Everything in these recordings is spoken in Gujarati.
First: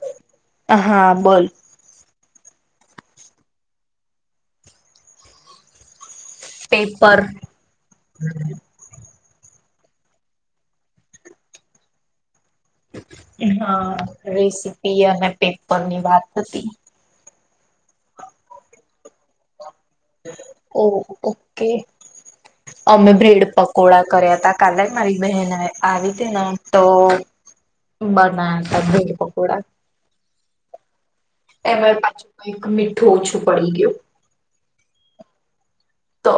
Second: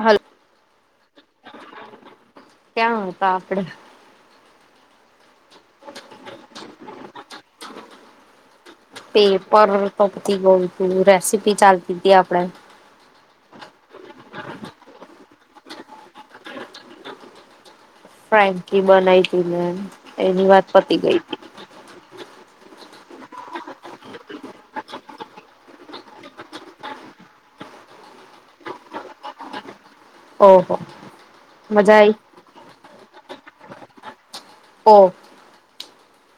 હલ અ હા બોલ ક્યાં હતા આપડે પેપર હમ પેપર તો પતીથી ગયું હતું રેસીપી ચાલતી હતી આપણે હા રેસીપી અને પેપર ની વાત હતી ફ્રાન્કી બનાવીતી મે એની વાત પતી ઓ ગઈ હતી ઓકે. અમે બ્રેડ પકોડા કર્યા તા કાલે મારી બહેને આવી હતી ને તો બનાયા હતા બ્રેડ પકોડા ઓહો મજા એમાં આઈ પાછું કઈક મીઠું ઓછું પડી ગયું ઓ તો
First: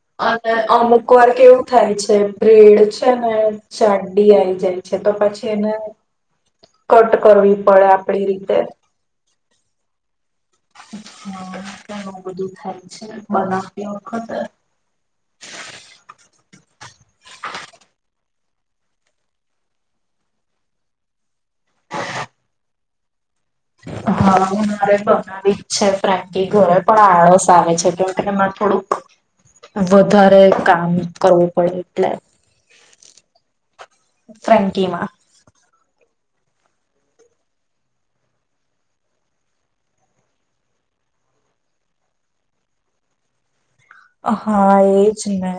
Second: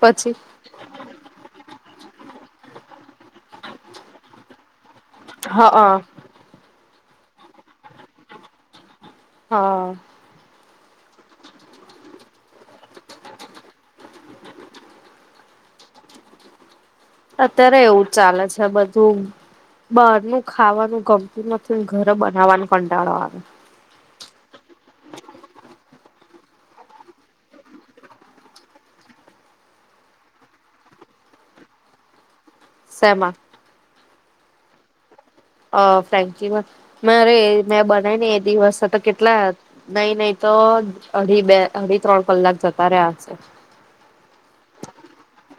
પછી અને અમુક વાર કેવું થાય છે બ્રેડ છે ને જાડી આઈ જાય છે તો પછી એને હા કટ કરવી પડે આપડી રીતે હા અ ઘણું બધું થાય છે, બનાવતી વખત અત્યારે એવું ચાલે છેબધું, બહારનું ખાવાનું ગમતું નથી ઘરે બનાવવાનું કંટાળો આવે હા, હું મારે બનાવી જ છે ફ્રેન્કી ઘરે પણ આળસ આવે છે, કેમકે એરે થોડુંક વધારે કામ કરવું પડે એટલે શેમાં ફ્રેન્કીમાં અ, ફ્રેન્કી માં મે અવે મેં બનાવી ને એક દિવસ તો કેટલા નહીં, નહી તો અઢી બે, અઢી, ત્રણ કલાક જતા રહ્યા હશે હા, એજ ને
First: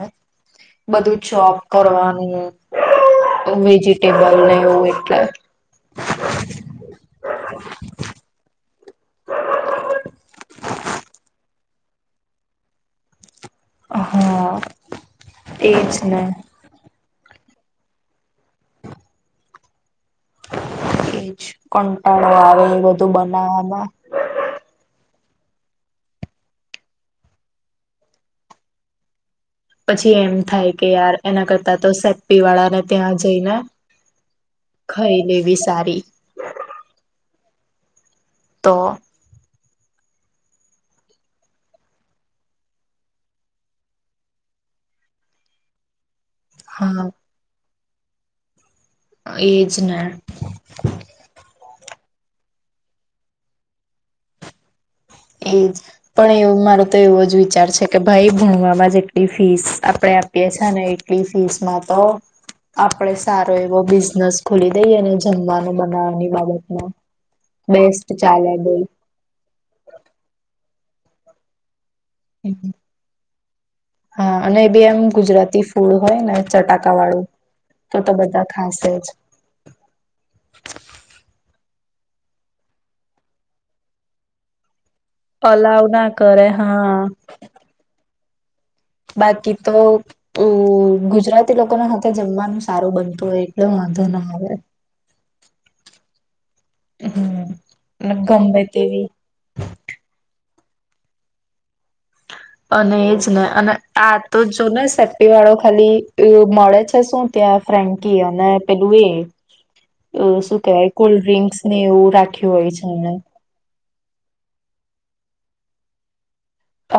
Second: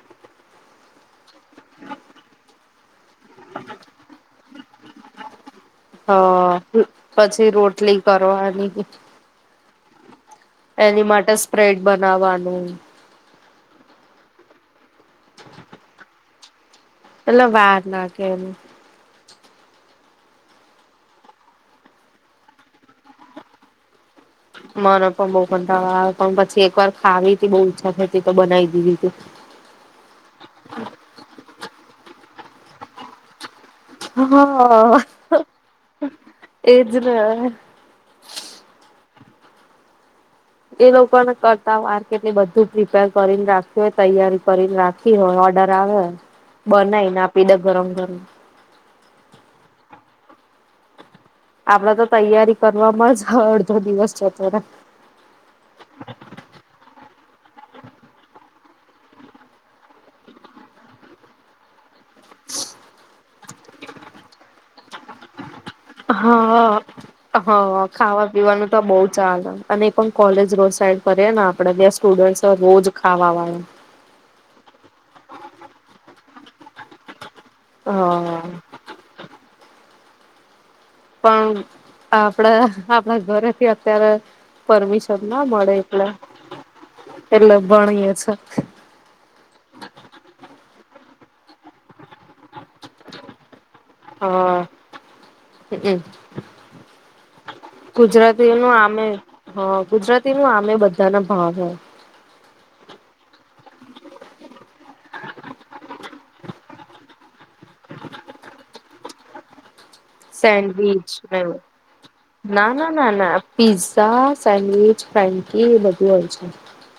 બધું ચોપ કરવાનું વેજીિટેબલને એવું એટલે હ, પછી રોટલી કરવાની એની માટે સ્પ્રેડ બનાવાનું હહા એ જ ને એલા વાર ના કે એજ કંટાળો આવે એ બધું બનાવવામાં મને પણ બહુ કંટાડા આવે પણ પછી એક વાર ખાવી તી બહુ ઈચ્છા થઇતી તો બનાવી દીધી તી મેં તો સેપ્પી વાળા ને ત્યાં જઈ ને હા સારી એજ હમ તો એ લોકોને કરતા વાર કેટલી બધું પ્રિપેર કરીને રાખી હોય તૈયારી કરીને રાખી હોય ઓર્ડર આવે હા બનાઈને આપીદે ગરમ ગરમ એજને આપણા તો તૈયારી કરવાવામાં અડધો દિવસ જતો રહે એજ પણ એવું મારો તો એવો જ વિચાર છે કે ભાઈ ભણવામાં જેટલી ફીસ આપણેે આપીએ છે ને એટલી ફીસ માં તો આપડે સારો એવો બિઝનેસ ખોલી દઈને જમવાનો હા હા બેસ્ટ ખાવા ચાલે પીવાનું તો બોલ બહુ ચાલે અને પણ કોલેજ રોડ સાઈડ કરીએ ને આપણે બેસ્ટ હા અને બી એમ ગુજરાતી ફૂડ હોય ને ચટાકાવાળું તો તો હા બધા ખાશે જ [unintelligible] પણ આપડા આપણા ઘરેથી અત્યારે પરમિશ ના મળે અલાવ એટલે ના કરે હા એટલે ભણીએ છે. હ બાકી તો ગુજરાતી લોકોના હાથે જમવાનું સારું બનતું હોય. એટલે વાંધો ના આવે હા હ હમ ગુજરાતી ગમે નું આમે તેવી હ ગુજરાતી નું આમે અમે બધાના ભાવ હો અને એજ ને અને આ તો જો ને સેફ્ટી વાળો ખાલી મળે છે શું ત્યાં ફ્રેન્કી અને પેલું એ શું કેહેવાય સેન્ડવિચ કોલ્ડ ડ્રિંક્સ ને એવું રાખ્યું ના હોય છે ના એને ના ના પિ્ઝા સેન્ડવીચ ફ એ બધું હોય છે.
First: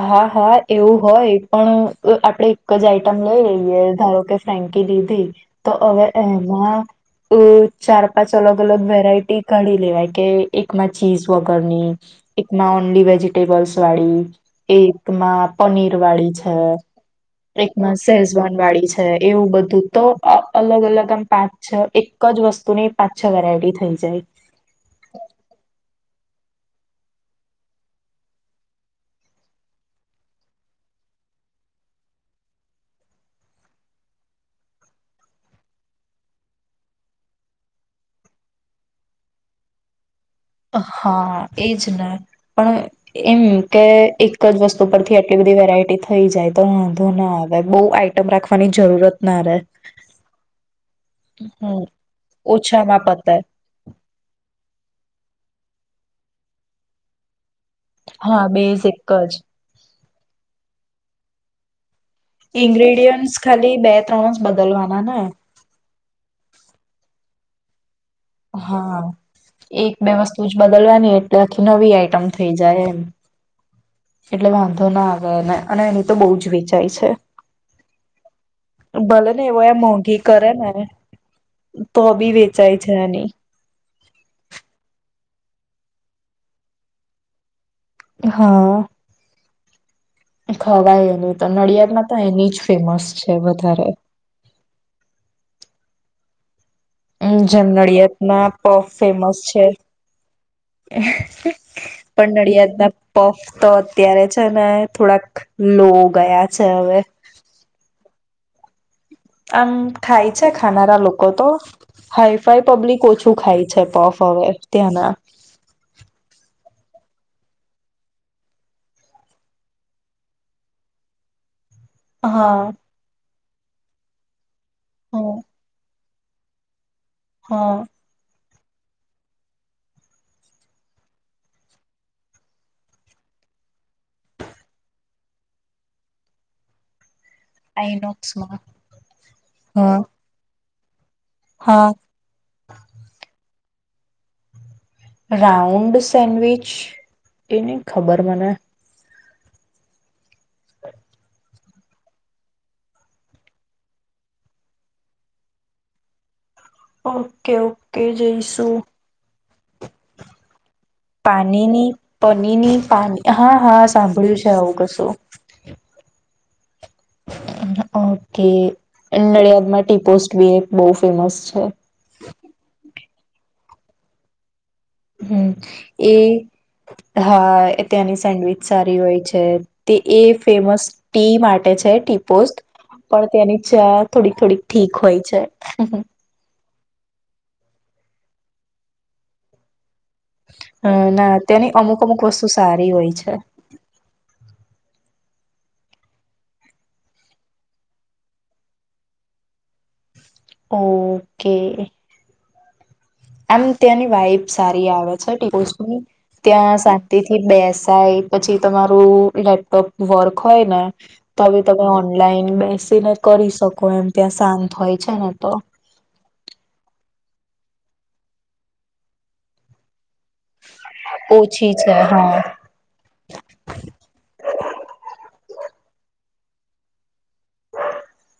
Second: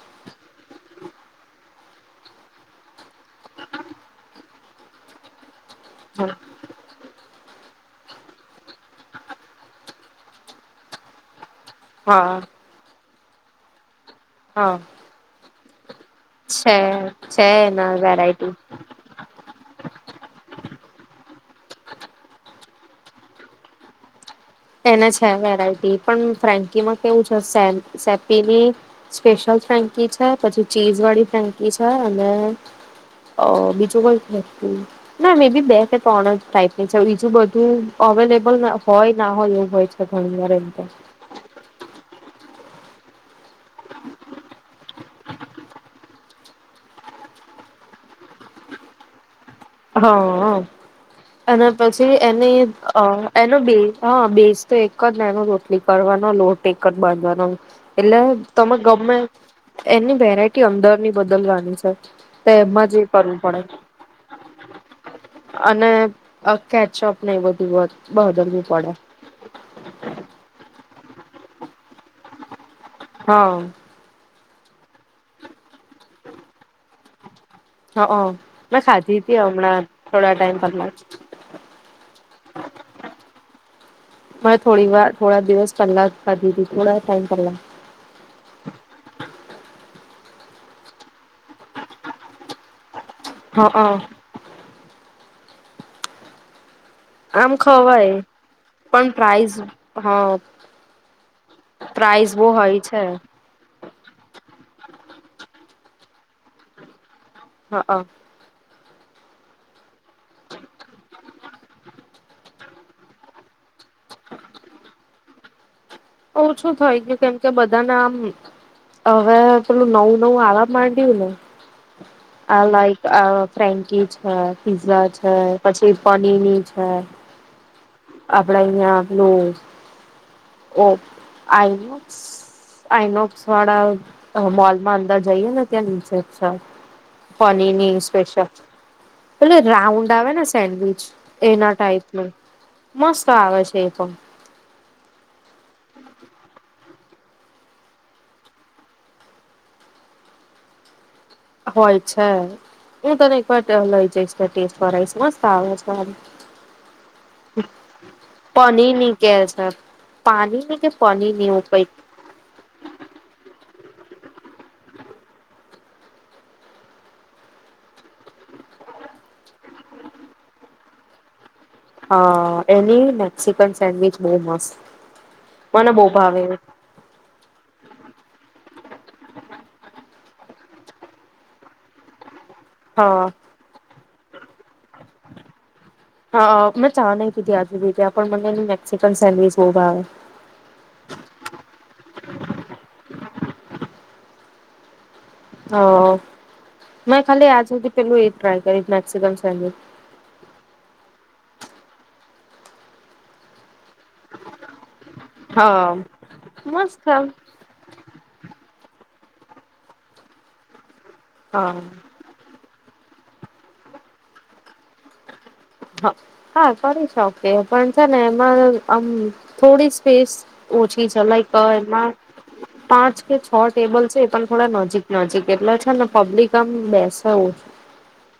હા હા એવું હોય પણ આપણેે એક જ આઈટમ લઈ લઈએ ધારો કે ફ્રેન્કી લીધી તો હવે હા એમાં અ ચાર પાંચ અલગ અલગ વેરાયટી કાઢી લેવાય કે એકમાં ચીઝ વગ કરની હા એકમાં ઓન્લી વેજી ટેબલ્સ વાળી હા. એકમાં પનીર વાળી છે છે એના એકમાં વેરાયટી સેઝવાન વાળી છે એવું બધું તો અલગ અલગ આમ પાંચ છ એક જ વસ્તુની પાંચ છ વેરાયટી થઈ જાય એના છે વેરાયટી પણ ફ્રેન્કીમાં કેવું છે સે સે્પીની સ્પેશિયલ ફ્રેન્કી છે પછી ચીઝ વાળી ફ્રેન્કી છે અને બીજું કોઈ ના મે બી બે કે ત્રણ જ ટાઈપની છે બીજું બધું અવેલેબલ હોય ના હોય એવું હોય છે. ઘણી વાર એમ તો હા એજ ને પણ એમ કે એક જ વસ્તુ ઉપરથી એટલી બધી વેરાયટી થઈ જાય તો વાંધો ના આવે બહુ આઈટમ રાખવાની જરૂરત ના રહે હા અને હમ પછી એની ઓછામાં પતે એનો બે હા બેઝ તો એક એક જ નાનો રોટલી કરવાનો લોટટે જ બાંધવાનો એલે હા તમે બેઝ ગમે એક જ એની વેરાયટી અંદર ની બદલવાની છે. તો એમાં જ એ કરવું ઇન્ગ્રીડિયન્ટ પડે ખાલી બે ત્રણ જ બદલવાના ને અને અ કેચપ ન બધી બ હા એક બે વસ્તુ જ બદલવા એટલે આખી નવી આઈટમ થઈ જાય એમ હા એટલે વાંધો ના આવે એને અને એની તો બહુ જ વેચાય છે. હા મેં ખાધી ભલે હતી ને એવો એ હમણાં મોંઘી થોડા કરે ટાઈમ ને પહેલા જ. તો બી વેચાય છે એની મેં થોડી વાર થોડા દિવસ પલ્લાધીથી થોડા ટાઈમ પલા હા ખવાય એની તો નડિયાદ માં તો એની જ ફેમસ છે વધારે હા આમ જેમ નડિયાદ ખવાય ના પફ પણ ફેમસ પ્રાઇઝ છે, હા પ્રાઇઝ પણ બહુ નડિયાદ હોય ના છે પફ તો અત્યારે છે ને થોડાક લો ગયા છે હવે હઅ આમ ખાય છે ખાનારા લોકો તો હાઈ ફાઈ પબ્લિક ઓછું ખાય છે પફ હવે ત્યાંના ઓછું થઈ ગયું કેમ કે બધાને આમ હવે પેલું નવું નવું આવવા માંડય્યું ને હા હ લાઈક ફ્રેન્કી છે પિઝા હ છે, પછી પનીની છે હા બનાઈયા લો ઓ, આઈનોક્સ, આઈનોક્સ વાળા મોલમાં અંદર જઈએ ને ત્યાં નીચે જ છે પનીરની સ્પેશિયલ, આઈનોક્સમાં એટલે હા રાઉન્ડ આવે ને સેન્ડવિચ એના હા ટાઈપમાં, મસ્ત આવે છે એ પણ રાઉન્ડ સેન્ડવિચ એને ખબર મને હોય છે હું તને એક વાર ત્યાં લઈ જઈશ ટેસ્ટ કરાઈશ મસ્ત આવે છે. ઓકે ઓકે જઈશુ. પનીરની કે પાણીની. કે પનીરની એવું કઈ પાણીની પનીની પા, હા હા સાંભળ્યું છે આવું કશું. ઓકે, નડિયાદમાં ટી પોસ્ટ ભી એક બહુ ફેમસ છે. હા, એની મેક્સિકન સેન્ડવીચ બહુ મસ્ત. હમ્મ, મને બહુ ભાવે એ હા ત્યાંની સેન્ડવીચ સારી હોય છે તે એ ફેમસ ટી માટે છે ટી પોસ્ટ હા પણ ત્યાની ચા. થોડી થોડી ઠીક હોય છે. હા મેં ચા નહીં પીધી આજ સુધી પણ મને ને મેક્સિકન સેન્ડવિચ બહુ બાવે. ના ત્યાંની અમુક અમુક વસ્તુ સારી હોય છે. હા, મે ખાલી આજ સુધી પેલું એ ટ્રાય કરી મેક્સિકન સેન્ડવિચ. ઓકે. આમ ત્યાંની વાઈભ સારી આવે. ટી હા પોસ્ટની, ત્યાં મસ્ત શાંતિ થી હા બેસાય પછી તમારું લેપટોપ વર્ક હોય ને તમે તમાર ઓનલાઈન બેસ ને કરી શકો એમ ત્યાં શાંત હોય છે ને તો. હ હા, કરી શકે પણ છે ને એમાં આમ થોડી સ્પેસ ઓછી છે લાઈક ઓછી છે એમાં હા પાંચ કે છ ટેબલ છે એ પણ થોડા નજીક નજીક. એટલે છે ને પબ્લિક આમ બેસાવું છે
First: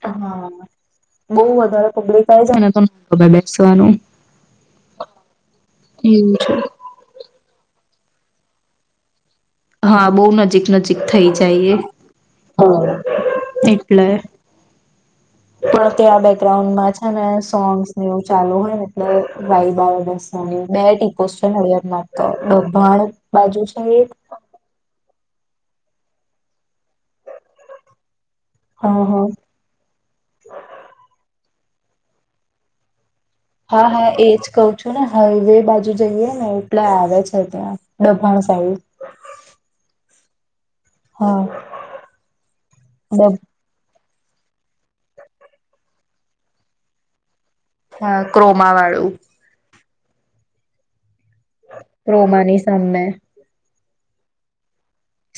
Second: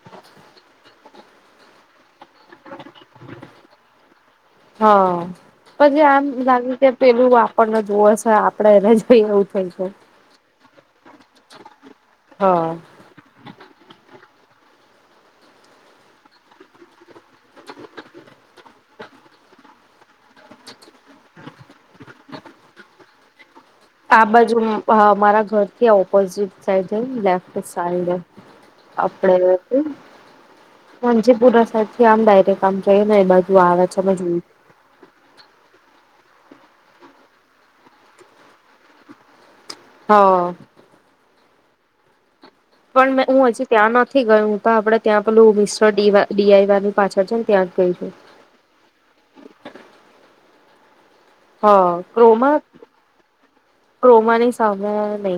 હા, બહ વધારે પબ્લિક આવી જાય ને તો તમાર બેસવાનું હા, પછી આમ એવું છે. લાગે ત્યા પેલું આપપણ નથી [unintelligible] આપડે એને જ [unintelligible] હા, બહુ નજીક નજીક થઈ જાયએ. હા. એટલે પણ ત્યાં બેકગ્રાઉન્ડમાં છે ને સોંગ્સને એવું ચાલુ હોય ને એટલે [unintelligible] બે ટીપોસ છે નડિયાદ માં તો ડાભાણ બાજુ છે એક આ બાજુમાં મારા ઘર થી ઓપોઝિટ સાઈડ જઈ લેફ્ટ સાઈડ, હા હા આપડે એ જે ભીમજીપૂરા સા તેથી આમ ડાયરેક આમ જઈએ. હા, હા એજ કહ છું ને હાઈવે બાજુ જઈએ ને એટલે આવે છે ત્યાં ડાભાણ સાઈડ હા. હા. પણ મે હું હજી ત્યાં ન થી ગયુ તા આપડે ત્યાં પેલું મિસ્ટરડીવા ડીઆઈ વાયની પાછળ છે ને ત્યાં જ ગઈ છું. હા, ક્રોમા વાળું. હા. ક્રોમાની સામમે ક્રોમા ની સામ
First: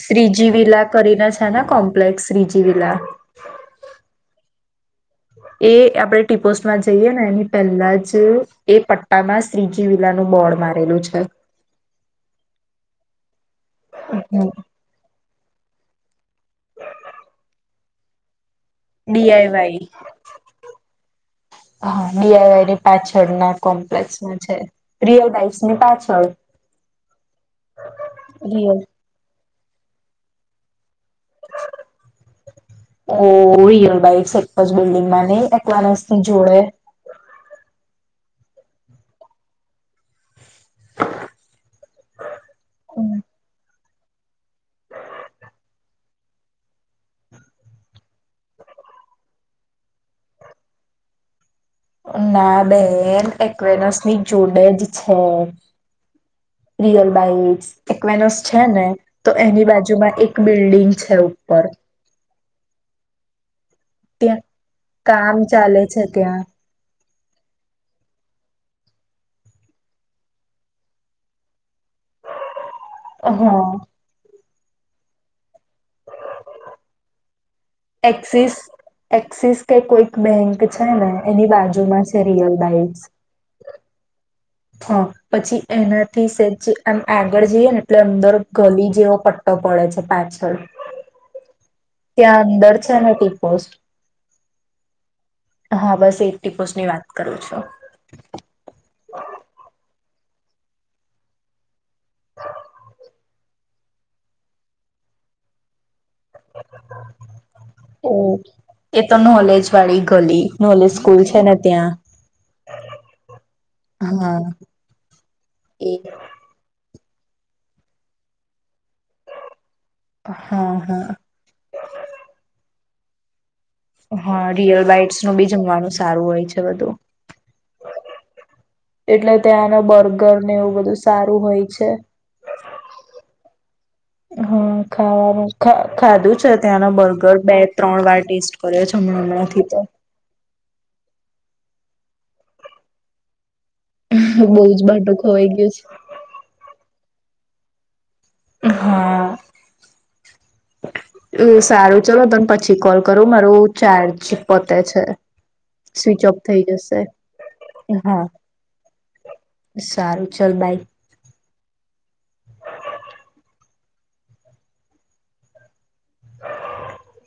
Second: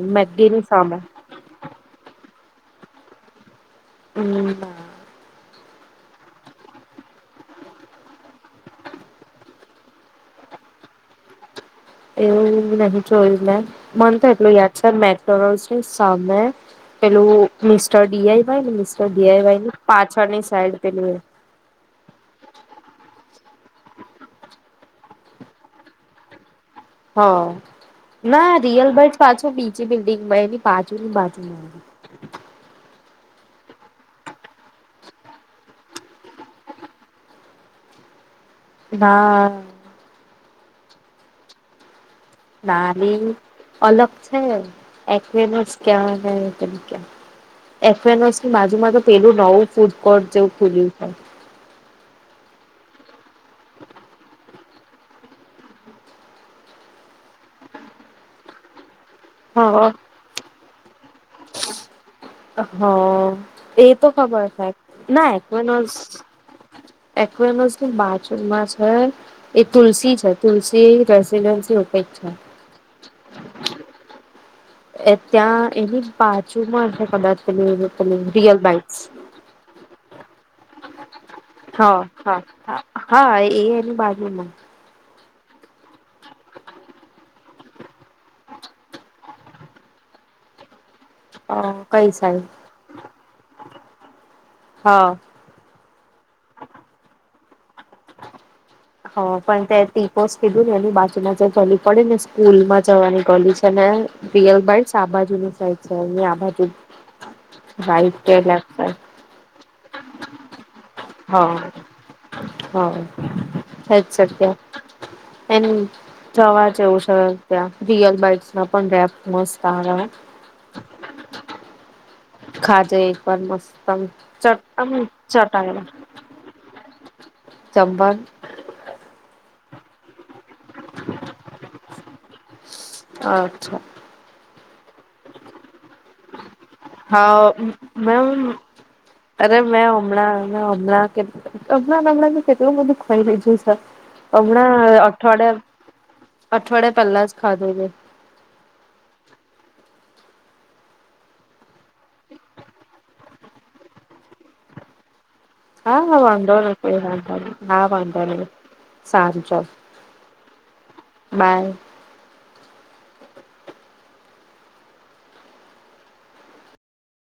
શ્રીજી વિલા કરીને છે ને કોમ્પ્લેક્સ શ્રીજીિવિલા હમ્મ એ આપણે ટીપોસ્ટમાં જઈએ ને એની પહેલા જ એ પટ્ટામાં શ્રીજીવિલાનું બોર્ડ મારેલું છે. એવું નહી જોયું મે મન તો એટલ હમ યાદ છે મેકડોનાલ્સ ની સામેમે પેલો મિસ્ટર ડીઆઈ ડીઆઈવાઈ. સાઈડ પેલું હા, ડીઆઈવાઈની પાછળ ના કોમ્પ લેક્ષમાં છે રિયલ લાઈફસની પાછળ હા, ના રિયલ બટ પાછો ભી જે બિલ્ડિંગમાં એની પાછુંની બાજી ઓ રિયલ [unintelligible] એક જ બિલ્ડિંગમાં નહી એકલાનસ ની જોડે હા. હમ નાની. અલગ છે એકવેનસ ક્યા વે કની ક્યાં એકવેનસ ની બાજુમાં તો પેલું નવું ફૂડ કોર્ટ જે ખુલ્યું છે. ના બેન એકવેનસ ની જોડેજ છે રિયલ બાઇટ એકવેનસ છે ને તો એની બાજુમાં એક બી બિલ્ડિ છે ઉપર. અ હ. એ તો ત્યાં ખબર છે, ના કામ ચાલે એકવેનસ છે ત્યાં એકવેમસ ની બાજુમાં છે એ તુલસી છે તુલસી રેસીડન્સી એવુક કઈ છે. હા. એ ત્યાં એની બાજુમાં છે કદાચ. પેલી પેલી એક્સિસ રિયલ બાઇટ્સ એક્સિસ કે કોઈ બેંક છે ને એની હા બાજુમાં છે હા રિયલ હા બાઇટ્સ હા એ એની બાજુમાં. હા, પછી એનાથી સેજ આમ આગળ જઈએ ને એટલે અંદર ગલી જેવો પટ્ટો પડે છે પાછળ અ કઈ ત્યાં સાઈડ અંદર છે ને ટીપોસ્ટ. હા હા, બસ એ ટીપોસ્ટ ની વાત કરું છું. તો. હ પણ તે ટીપોસ કીધું ને એની બાજુમાં જે ગલી પડી ને સ્કૂલ માં જવાની ગલી છે ને રીયલ બાઇટ્સ આ બાજુની સાઈડ છે અહીંયા આ બાજુ ઓ રાઇટ કે લેફ્ટ સાઇડ. એ તો નોલેજ વાળી ગલી નોલેજ સ્કૂલ છે હા, ને ત્યાં હા, એજ છે હા ત્યાં. એમ એ જવા જેવું ત્યાં રિયલ બાઇટમાં પણ રૅપ મસ્ત આવે હો હા હા ખા જે એક વાર મસ્ હા, રિયલ બાઈટસ નું ભી જમવાનું સારું હોય છે હવે તો ચંબાન ત્યાનો બર્ગર ને એવું બધું સારું હોય છે. અચ્છા. હા, ખાવાનું ખ ખાધું છે ત્યાંનો બર્ગર હા બે ત્રણ વાર મેમ ટેસ્ટ કર્યો છે હમણાં હમણાં થી તો ના હમણાં કે હમણાં નમના થી કેટલું બધુ ખઈ લીધુંશ બહુ હમણા જ બાટો ખોવાઈ ગયો અઠવાડિયા અઠવાડિયા પહેલા જ ખાધો તો હા, સારું ચલો તને પછી કોલ કરું મારું ચાર્જ પતે છે. હા હા સ્વિચ ઓફ વાંધો થઈ નહી જશે. કોઈ વાંધો નહી. હા વાંધો નહી. સારું ચલ. સારું ચલ બાય. બાય.